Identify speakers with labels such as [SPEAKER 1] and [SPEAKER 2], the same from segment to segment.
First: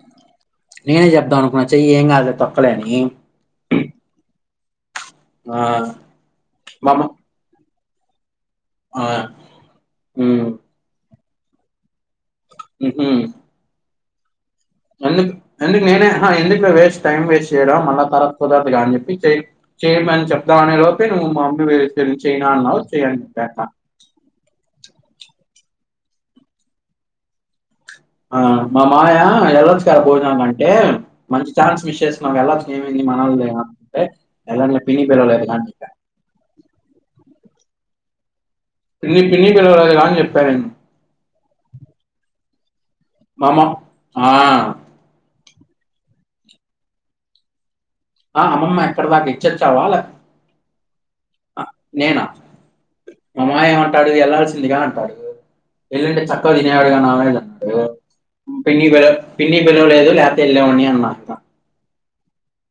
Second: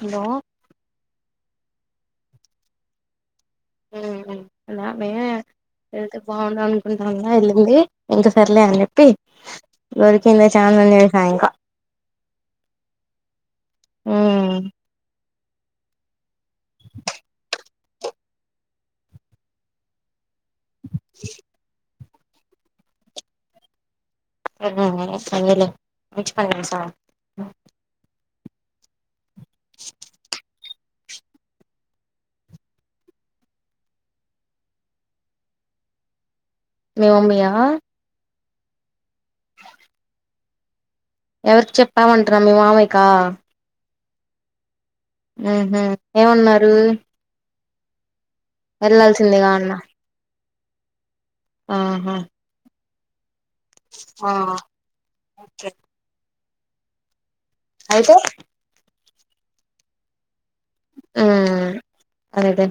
[SPEAKER 1] Hello
[SPEAKER 2] నేనే చెప్దాం అనుకున్న చెయ్యి ఏం కాదు లె తొక్కలే అని
[SPEAKER 1] అలా మే
[SPEAKER 2] ఆ
[SPEAKER 1] వెళ్తే బాగుండాల
[SPEAKER 2] మామ
[SPEAKER 1] అనుకుంటా ఉంది వెళ్ళింది ఇంకా సర్లే అని
[SPEAKER 2] ఆ
[SPEAKER 1] చెప్పి
[SPEAKER 2] ఉమ్
[SPEAKER 1] దొరికిందె ఛాన్స్ అని చెప్పిన ఇంకా
[SPEAKER 2] ఉహు
[SPEAKER 1] ఊ
[SPEAKER 2] మళ్ళీక్ మళ్ళీ నేనె హ ఎందుకు లె వేస్ట్ టైం వేస్ట్ చేయడం మళ్ళా అ కుదరదుగా అని చెప్పి చే చేయమని చెప్దామ అనే లోేపె నువ్వు మా మమ్మీ నేను చేయనా అన్నావ్ చెయ్ అని చెప్పా అట్లా
[SPEAKER 1] సరేలే మంచి పని చేశావు
[SPEAKER 2] ఆ మామయ్య ఎలచ్చ భోజనాలు అంటే మంచి ఛాన్స్ మిస్ చేసుకున్నవ్ వెళ్లొచ్చు కదా ఏమైంది మనోళ్లదేగా అంటే ఎల్లనులే పిన్ని పిల్వలేదు గా అని చెప్పా
[SPEAKER 1] మీ మమ్మీయా
[SPEAKER 2] పిన్ని పిన్ని పిలవలేదుగా అని చెప్పా నేను
[SPEAKER 1] ఎవరికి చెప్పావు అంటున్న మీ మామయ్యక
[SPEAKER 2] మా అమ్మ ఆ
[SPEAKER 1] ఉహు ఏమన్నారు
[SPEAKER 2] ఆ అమ్మమ్మ [unintelligible]
[SPEAKER 1] వెళ్ళాల్సిందిగా అన్న
[SPEAKER 2] ఇచ్చొచ్చావా లే అ
[SPEAKER 1] ఆహా
[SPEAKER 2] నేనా మామాయ ఏమంటాడు
[SPEAKER 1] ఆ
[SPEAKER 2] వెళ్ళాల్సిందిగా అంటాడు వెళ్ళుంటే చక్కగా తినేవాడు గా నా మాదిరిగా ఓ
[SPEAKER 1] అయితే
[SPEAKER 2] పిన్ని పిల పిన్ని పిలవలేదు లేకపోతే వెళ్లేవాణ్ణి అన్న మార్తా
[SPEAKER 1] అరే దే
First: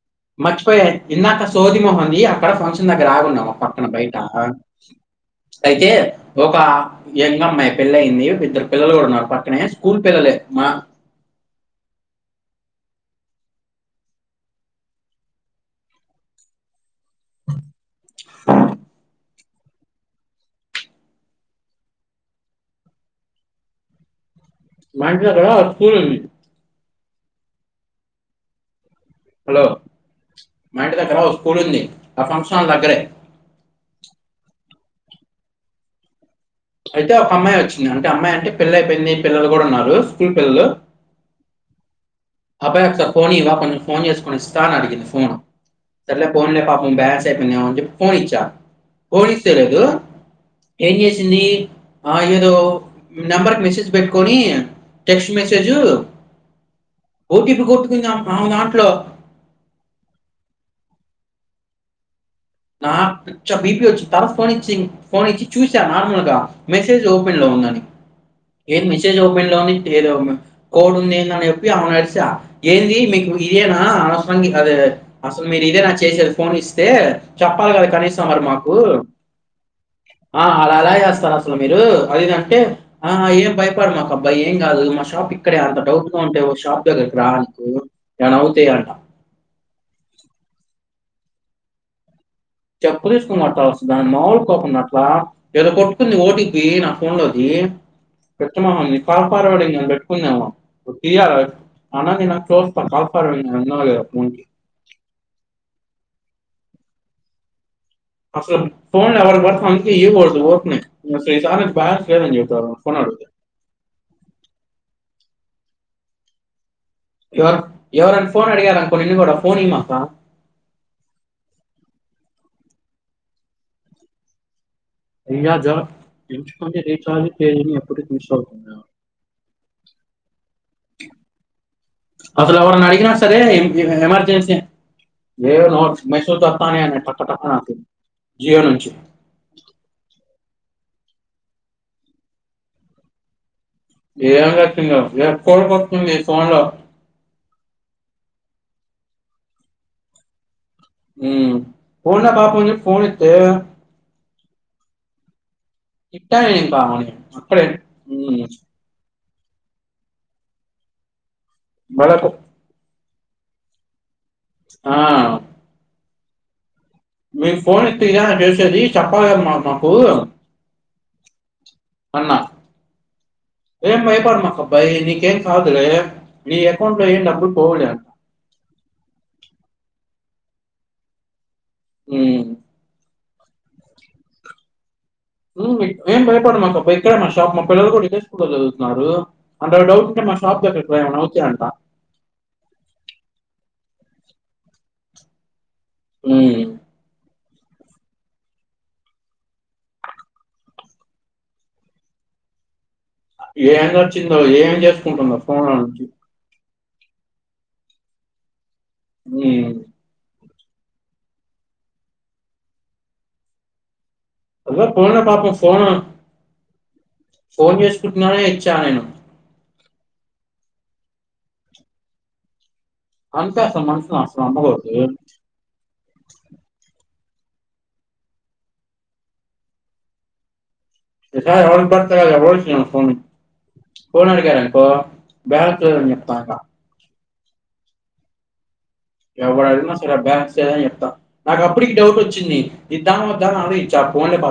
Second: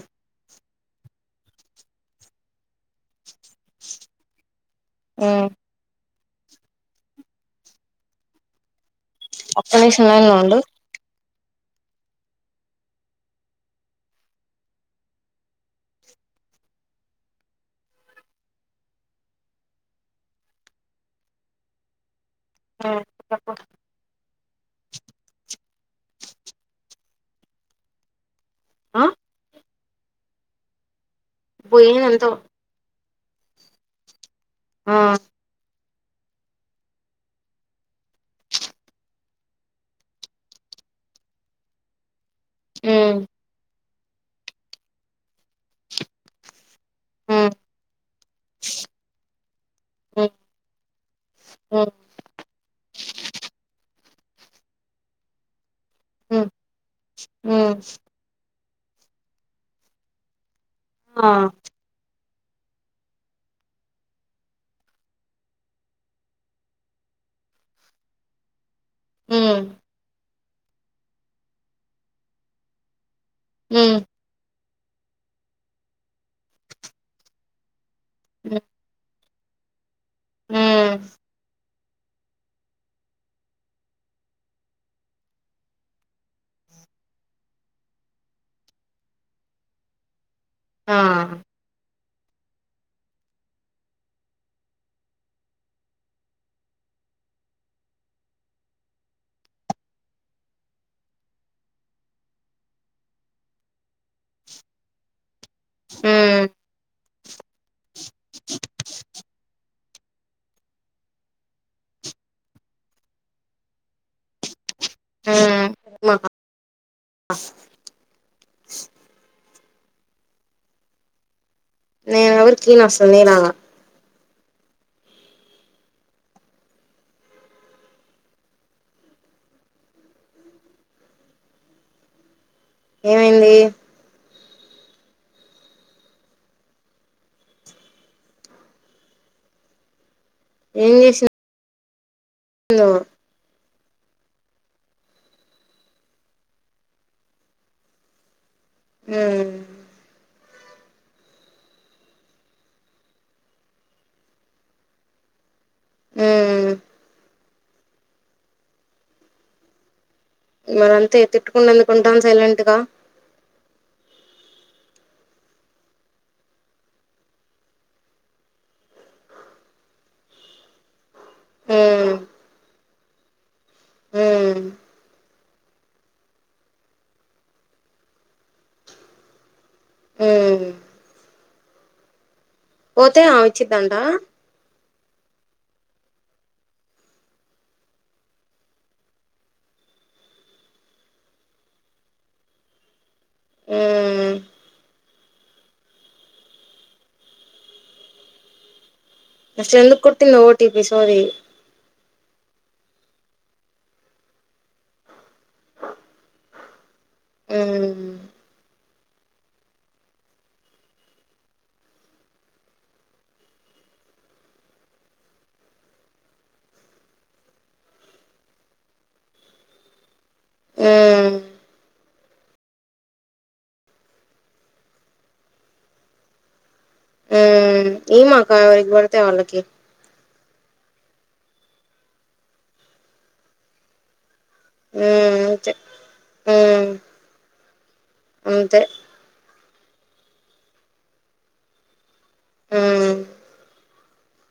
[SPEAKER 2] లక్ష్మయ్య ఇందాక సోది మొఖం ది అక్కడ ఫంక్షన్ దగ్గర ఆగి ఉన్నాం ఓక పక్కన బయట అ
[SPEAKER 1] ఉమ్
[SPEAKER 2] అయితే ఒక ఎంగ్ అమ్మాయి పెళ్లి అయింది ఇద్దరు పిల్లలు కూడా ఉన్నారు పక్కనే
[SPEAKER 1] ఒక్క
[SPEAKER 2] స్కూల్
[SPEAKER 1] నిమిషం లైన్
[SPEAKER 2] పిల్లలే
[SPEAKER 1] లో ఉండు
[SPEAKER 2] మా బుర్రు
[SPEAKER 1] చెప్పు
[SPEAKER 2] మా ఇంటి దగ్గర ఓ స్కూల్ ఉంది
[SPEAKER 1] ఆ
[SPEAKER 2] మా హలో! ఇంటి దగ్గరా ఓ స్కూల్ ఉంది ఆ
[SPEAKER 1] పోయేదంతో
[SPEAKER 2] ఫంక్షన్ హాల్ దగ్గరే
[SPEAKER 1] ఆ
[SPEAKER 2] అయితే ఒక అమ్మాయి వచ్చింది అంటే అమ్మాయి అంటే పేల్లి అయిపోయింది పిల్లలు కూడా ఉన్నారు స్కూల్ పిల్లలు
[SPEAKER 1] [unintelligible]
[SPEAKER 2] అబ్బాయి ఒకసారి
[SPEAKER 1] ఉమ్
[SPEAKER 2] ఫోన్ ఇయ్యావా కొంచెం ఫోన్ చేసుకోని ఇస్తా అని అడిగింది పోను సర్లే పోన్లే పాపం బ్యాలెన్స్
[SPEAKER 1] ఉమ్
[SPEAKER 2] అయిపోయిండెమో అని పోనీచ్చా ఫోన్ ఇస్తే
[SPEAKER 1] ఉమ్
[SPEAKER 2] [unintelligible] ఏం చేసింది
[SPEAKER 1] ఉమ్
[SPEAKER 2] ఆ ఏదో నెంబర్ మెసేజ్ పెట్టి కొని టెక్స్ట్ మెసేజు
[SPEAKER 1] హ
[SPEAKER 2] ఓ టీ పీ కొట్టుకుంది ఆమె దాంట్లో
[SPEAKER 1] ఆ
[SPEAKER 2] నా బిపి వచ్చి తర్వాత ఫోనిచ్చి ఫోన్ ఇచ్చి చూసా నార్మల్ గా మెసేజ్ ఓపెన్ లో నీ
[SPEAKER 1] [unintelligible]
[SPEAKER 2] ఏది మెసేజ్
[SPEAKER 1] ఉమ్
[SPEAKER 2] ఓపెన్ లోని ఏ కోడ్ ఉంది ఎండి అని చెప్పి అమేనడిశా ఏది మీకు ఇదేనా
[SPEAKER 1] ఉమ్
[SPEAKER 2] అనవసరం కాదు అసలు మీరు ఇదేనా చేసేది ఫోన్ ఇస్తే చెప్పాలి కదా కనీసం మరి
[SPEAKER 1] ఉమ్
[SPEAKER 2] మాకు ఆ అలా ఎల చేస్తారు అసలు మీరు అదిదంటే ఆ ఏం భైపడు మాకు అబ్బా ఏం కాదు మా షాప్ ఇక్కడే అంత డౌట్ గా ఉంటే షాప్ దగ్గరికి ద నువ్వు ఏమైనా అవుతే అంట
[SPEAKER 1] ఆ
[SPEAKER 2] చెప్పు తీసుకుని కొట్టాల్సింది దాని మాములు కోపం అట్లా ఏదో కొట్టుకుంది ఓటీపీ నా ఫోన్ లోకి [unintelligible] ఫస్ట్ ఫర్వాడింగ్ అని పెట్టుకున్దేమో తీయాల అన్నం తిన్నాక చూస్తా ఫస్ట్ ఫర్వాడింగ్ ఉన్నదొ లేదో ఫోన్ కి
[SPEAKER 1] హ్మ్
[SPEAKER 2] అసలు ఫోన్ ఎవరికి బడితే వల్ల కీయకూడదు ఉరికనే [unintelligible]
[SPEAKER 1] హ
[SPEAKER 2] ఎవరు ఎవరైనా పోన్ అడిగారనుకో నిన్ను కూడా ఫోన్ ఇవ్వమాకు
[SPEAKER 1] నేను ఎవరికి ఇయ్యను నా ఫోన్ గిన
[SPEAKER 2] ఇయ్యాదు [unintelligible] అసలు ఎవరన్నా అడిగిన సరే
[SPEAKER 1] ఏమైంది
[SPEAKER 2] ఎమర్జెన్సీ ఇగో మెసేజ్ లు టపా టపా నొక్కింది జియో నుంచి
[SPEAKER 1] ఏ విషయ [unintelligible]
[SPEAKER 2] ఏం కొట్టిందో ఊకె ఊకె వస్తుంది ఫోన్
[SPEAKER 1] హ్మ్
[SPEAKER 2] పోన్లే పాపం అని ఫోన్ ఇతే ఇట్టా
[SPEAKER 1] ఉమ్
[SPEAKER 2] చేసినవని అక్కడే హ్మ్
[SPEAKER 1] లేదంటే తిట్టుకుండా ఎందుకుంటాం
[SPEAKER 2] వాళ్ళకు
[SPEAKER 1] సైలెంట్ గా
[SPEAKER 2] ఆ మీకు ఫోన్ ఎత్తితే గా తెలిసేది, చెప్పాలిగా మా మాకు
[SPEAKER 1] ఉమ్
[SPEAKER 2] అన్నా. ఏం భయపడమాకు
[SPEAKER 1] ఉమ్
[SPEAKER 2] అబ్బాయ్ నీకేం కాదు లే నీ అకౌంట్ లో ఏం డబ్బులు పోవులే.
[SPEAKER 1] హ్మ్!
[SPEAKER 2] మ్ ఉ
[SPEAKER 1] పోతే ఆమచ్చిద్దంట
[SPEAKER 2] ఏం భయపడు మాకు అబ్బాయ్ ఇక్కడే మా షాప్ మా పిల్లలు కూడా ఇదే స్కూల్లో చదువుతున్నారు. అంతగా డౌట్ ఉంట ఆ షాప్ దగ్గర ఏమన్నా అవుతాయంట.
[SPEAKER 1] హ్మ్!
[SPEAKER 2] హ్మ్.
[SPEAKER 1] అస్ ఎందుకు కొట్ంద ఓటిపిి సారీ [unintelligible]
[SPEAKER 2] ఏం నచ్చిందో ఏం చేసుకుంటుందో ఫోన్
[SPEAKER 1] మ్!
[SPEAKER 2] మ్! హలో! పోనా పాపం పోనా? ఫోన్ చేసుకుంటున్నానే ఇచ్చా నేను.
[SPEAKER 1] మ్!
[SPEAKER 2] అంతేస మనసు నాస్తం అమ్మగతు [unintelligible]
[SPEAKER 1] మ్ ఈ మక్కా ఎవరికి పడితే వాళ్లకి.
[SPEAKER 2] స క ఫో ఫో [unintelligible] అనుకో,
[SPEAKER 1] ఉమ్ అంతే
[SPEAKER 2] బ్యాచులర్ మీ పాప.
[SPEAKER 1] ఉమ్ అంతే
[SPEAKER 2] ఎవ్వరిని అడిగిన చెప్పా సరే ఆ బ్యాచే ఇంత నాకు అప్పటికి డౌట్ వచ్చింది
[SPEAKER 1] ఉమ్
[SPEAKER 2] ఇద్దామా, వద్దా అని ఆలోచించా ఫోన్ ఇప్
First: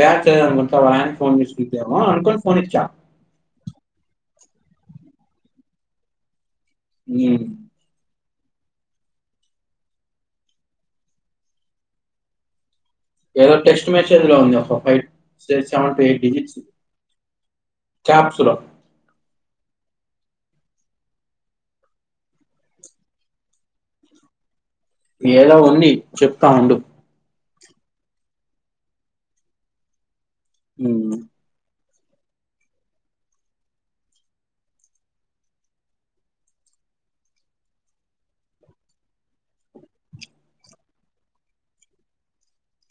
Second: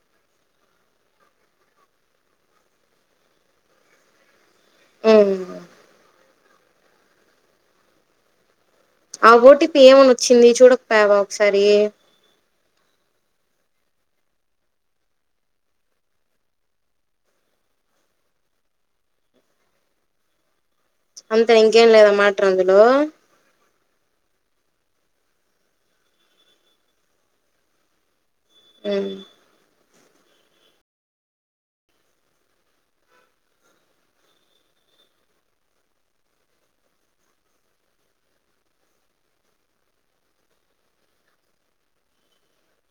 [SPEAKER 2] బ్యాచ్ మొత్తం ఆయన చూసుంటుందేమో అనుకోని ఫోన్ ఇచ్చా.
[SPEAKER 1] మ్!
[SPEAKER 2] హ్మ్!
[SPEAKER 1] ఆ ఓటిపి ఏమని వచ్చింది చూడకపోయావ ఒకసారి.
[SPEAKER 2] ఏదో టెస్ట్ మ్యాచ్ ఎందులో ఉంది ఒక five seven to eight digits. Caps లో
[SPEAKER 1] అంతే ఇంకేం లేదామాటలు అందులో
[SPEAKER 2] ఏదో ఉంది చెప్తా ఉండు.
[SPEAKER 1] హ్మ్!
[SPEAKER 2] మ్!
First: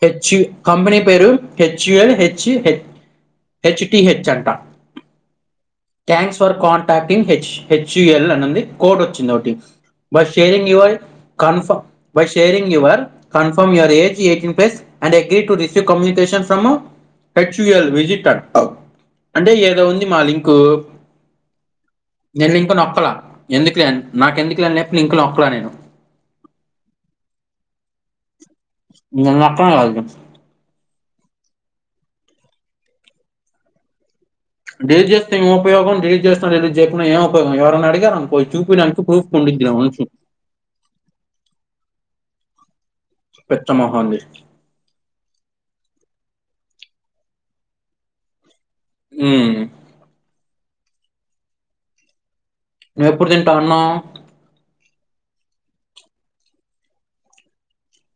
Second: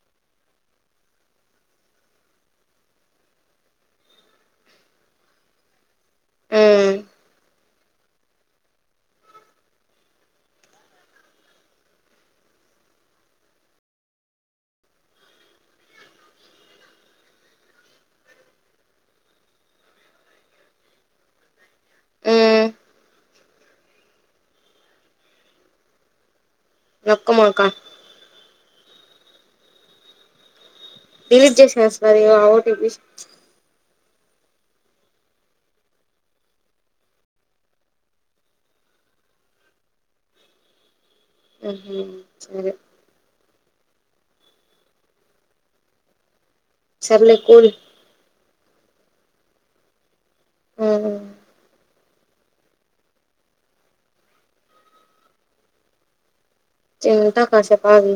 [SPEAKER 2] హెచ్ యు కంపెనీ పేరు HUL H H H T H అంట. Thanks for
[SPEAKER 1] hmm
[SPEAKER 2] contacting H HUL అనిఉంది కోడ్ వచ్చింది ఒకటి. For sharing your by sharing your confirm your age eighteen plus and agree to receive communication. న్ from టక్చుయల్ visit అ అంటే ఏదో ఉంది మా link నేను
[SPEAKER 1] హ్మ్
[SPEAKER 2] ఇంకా నొక్కలా. ఎందుకులే నాకు ఎందుకులేని లింక్ నొక్కలా నేను
[SPEAKER 1] నొక్కమాకండి.
[SPEAKER 2] నేన్ నొక్కను గదా అది
[SPEAKER 1] డిలీట్ చేసేస్తున్నార ఆ ఓటీపీ.
[SPEAKER 2] డేలీట్ చేేస్తే ఏం ఉపయోగం డేలీట్ చేస్త ఎడిట్ చేయకుండా ఏం ఉపయోగం. ఎవరైనా అడిగారు అనుకో చూపడానికి ప్రూఫ్ ఉండిద్ది. గ్రాండ్ ఫ [unintelligible]
[SPEAKER 1] ఆ సరే
[SPEAKER 2] పిచ్చమొహంది
[SPEAKER 1] సార్ లే కూడు
[SPEAKER 2] ఉ
[SPEAKER 1] ఆ
[SPEAKER 2] నువ్వు ఎప్పుడు తింటావ్ అన్నం,
[SPEAKER 1] తింటా కాసేపు ఆగి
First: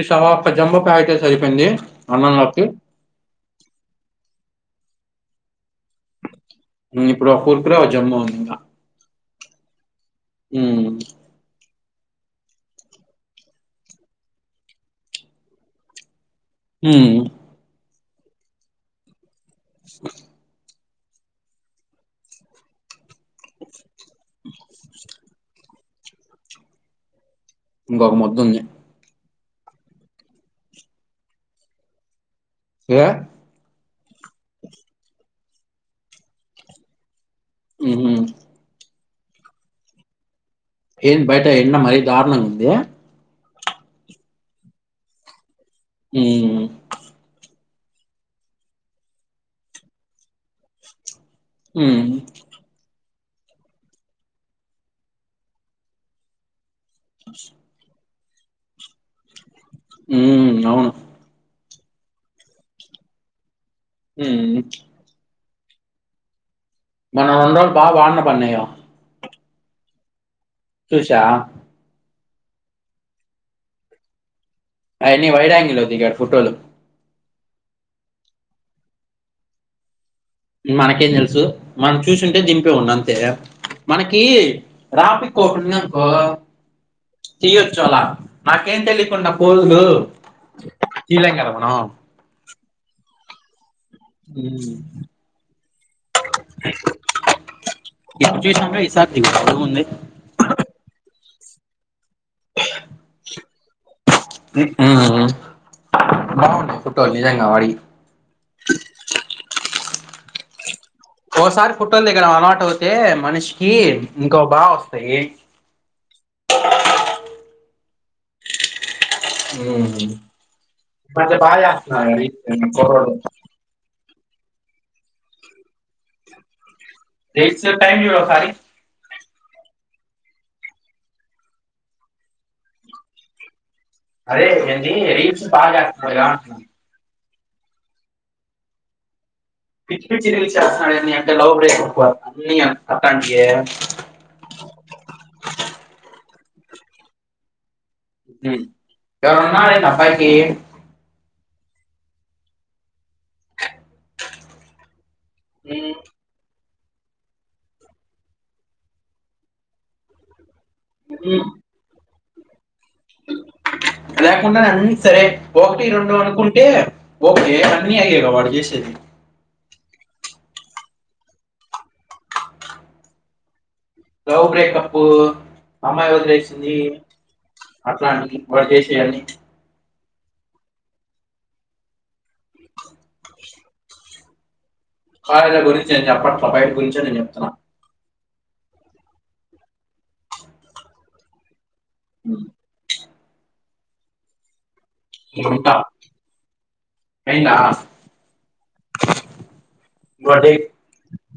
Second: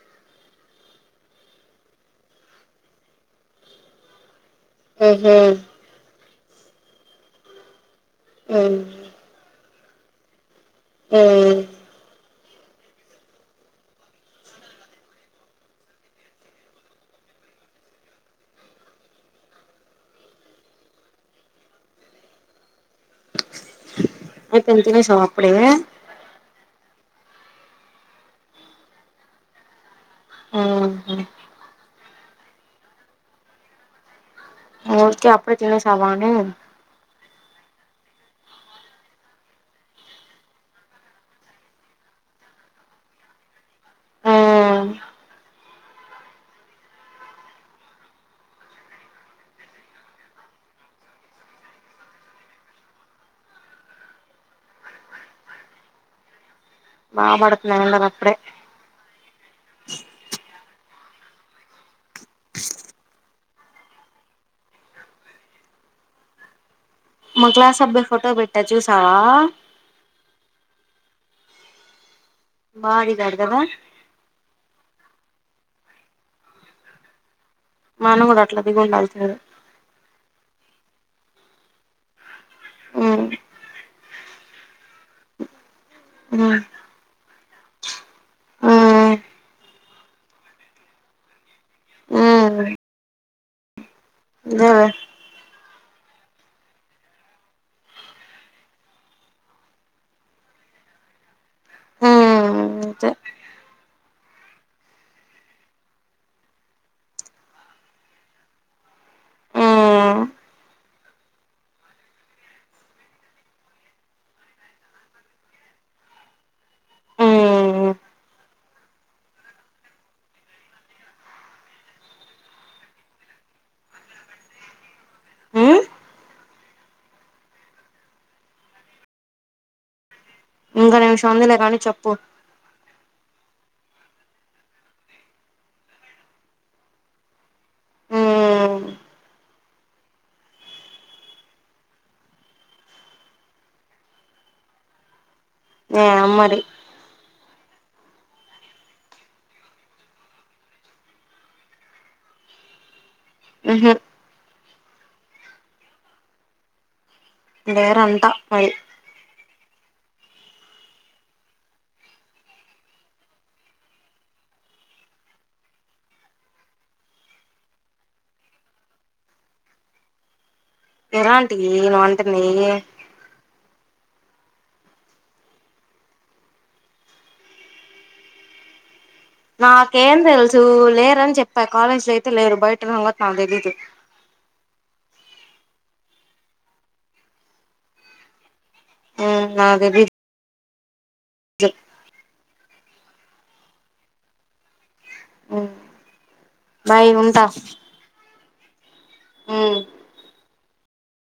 [SPEAKER 2] ఈసారి జంభో ప్యాకెట్ అయితే సరిపోయింది అన్నంలకి,
[SPEAKER 1] ఆహా
[SPEAKER 2] నేను ఇప్పుడే ఒక కుర్కురే, ఒక జంభో తిన్నా
[SPEAKER 1] హ్మ్ ఆ
[SPEAKER 2] ఉ [unintelligible]
[SPEAKER 1] ఇప్పుడు తినేసినవా అప్పుడే
[SPEAKER 2] ఇంకొక ముద్ద ఉంది
[SPEAKER 1] ఆహ
[SPEAKER 2] ఏ
[SPEAKER 1] ఓకే అప్పుడే తినేసవా అన్ని,
[SPEAKER 2] ఉ ఏది బయట ఎండ మరీ దారుణంగా ఉంది.
[SPEAKER 1] ఆ
[SPEAKER 2] ఉహు ఉ
[SPEAKER 1] బాగా కొడుతున్నాయి ఎండలు అప్పుడే,
[SPEAKER 2] ఉ అవును ఊఉ
[SPEAKER 1] మా
[SPEAKER 2] రెండు రోజులు
[SPEAKER 1] క్లాస్
[SPEAKER 2] బా
[SPEAKER 1] అబ్బాయి
[SPEAKER 2] వానలు
[SPEAKER 1] ఫోటో పెట్టా
[SPEAKER 2] పడినాయిగా
[SPEAKER 1] చూసావ,
[SPEAKER 2] చూసా
[SPEAKER 1] బాగుంది గడుదదావ
[SPEAKER 2] అవన్ని వైరంగి లో దిగిన ఫొటోలు,
[SPEAKER 1] అవును మరి అట్లా దిగిండాల్సింది.
[SPEAKER 2] నకేం తెలుసు మనం చూసింటే దింపే వాని అంతే
[SPEAKER 1] ఉమ్
[SPEAKER 2] మనకి, రాఫి కో సునాన్
[SPEAKER 1] అ
[SPEAKER 2] తీయొచ్చోలా నాకేం తెలియకుండా ఫోజు తీయలేము కదా మనం ఆ
[SPEAKER 1] ఉమ్
[SPEAKER 2] ఉ
[SPEAKER 1] అదేలే [unintelligible]
[SPEAKER 2] ఎం చేస్తాంది ఇ సారి తీయి ముందు ముందే,
[SPEAKER 1] హ అతే
[SPEAKER 2] ఆ బాగుంటది ఫోటో తీయాంక ఆయిల్
[SPEAKER 1] ఉమ్
[SPEAKER 2] ఓసారి పుట్టటింది ఇక్కడ అలవాటు అవుతే మనిషికి ఇంకో బాగా వస్తాయి.
[SPEAKER 1] అ
[SPEAKER 2] ఉ బాగా డ్యా చేస్తున్నారండి నేను ఇంకో రోజు ఉంటా,
[SPEAKER 1] ఉమ్
[SPEAKER 2] లెట్స్ టైమ్ యువర్ హరిప్
[SPEAKER 1] ఇరవై నిమిషం అందిలే కానీ చెప్పు,
[SPEAKER 2] అదే ఎంది రీల్స్ బాగా అధితున్నాడుగా అటున
[SPEAKER 1] ఉమ్
[SPEAKER 2] పిచ్చి పిచి వి చేస్తాన్న అంటే లవ్ బ్రేక్క్ అన్న అతంటయే
[SPEAKER 1] ఆ మరి
[SPEAKER 2] ఎవరన్నా ఉన్నారా పైకి
[SPEAKER 1] ఉహు
[SPEAKER 2] ఉ
[SPEAKER 1] లేరంట పై
[SPEAKER 2] ఉంహు
[SPEAKER 1] ఆ
[SPEAKER 2] లేకుండానే అన్ని సరే ఒకటి రెండు అనుకుంటే ఓకే అన్నీ అయే గా వాడు చేసేది
[SPEAKER 1] ఆ ఎలాంటి ఏమో అంటుంది
[SPEAKER 2] లవ్ బ్రేకపు అమ్మాయి వదిలేసింది అట్లా వి వాడు చేసే అన్ని
[SPEAKER 1] నాకేం తెలుసు లేరని చెప్పా కాలేజ్ లో అయితే లేరు బయట ఉన్నట్ నాకు తెలీదు
[SPEAKER 2] కాలేజ్ లో గురించి నేను చెప్పట్లే బయట గురించే నేను చెప్తున్నా
[SPEAKER 1] ఉమ్ నా తెలీదు ద్
[SPEAKER 2] ఉమ్ ఉంటా
[SPEAKER 1] బై ఉంటా ఉమ్
[SPEAKER 2] గాటి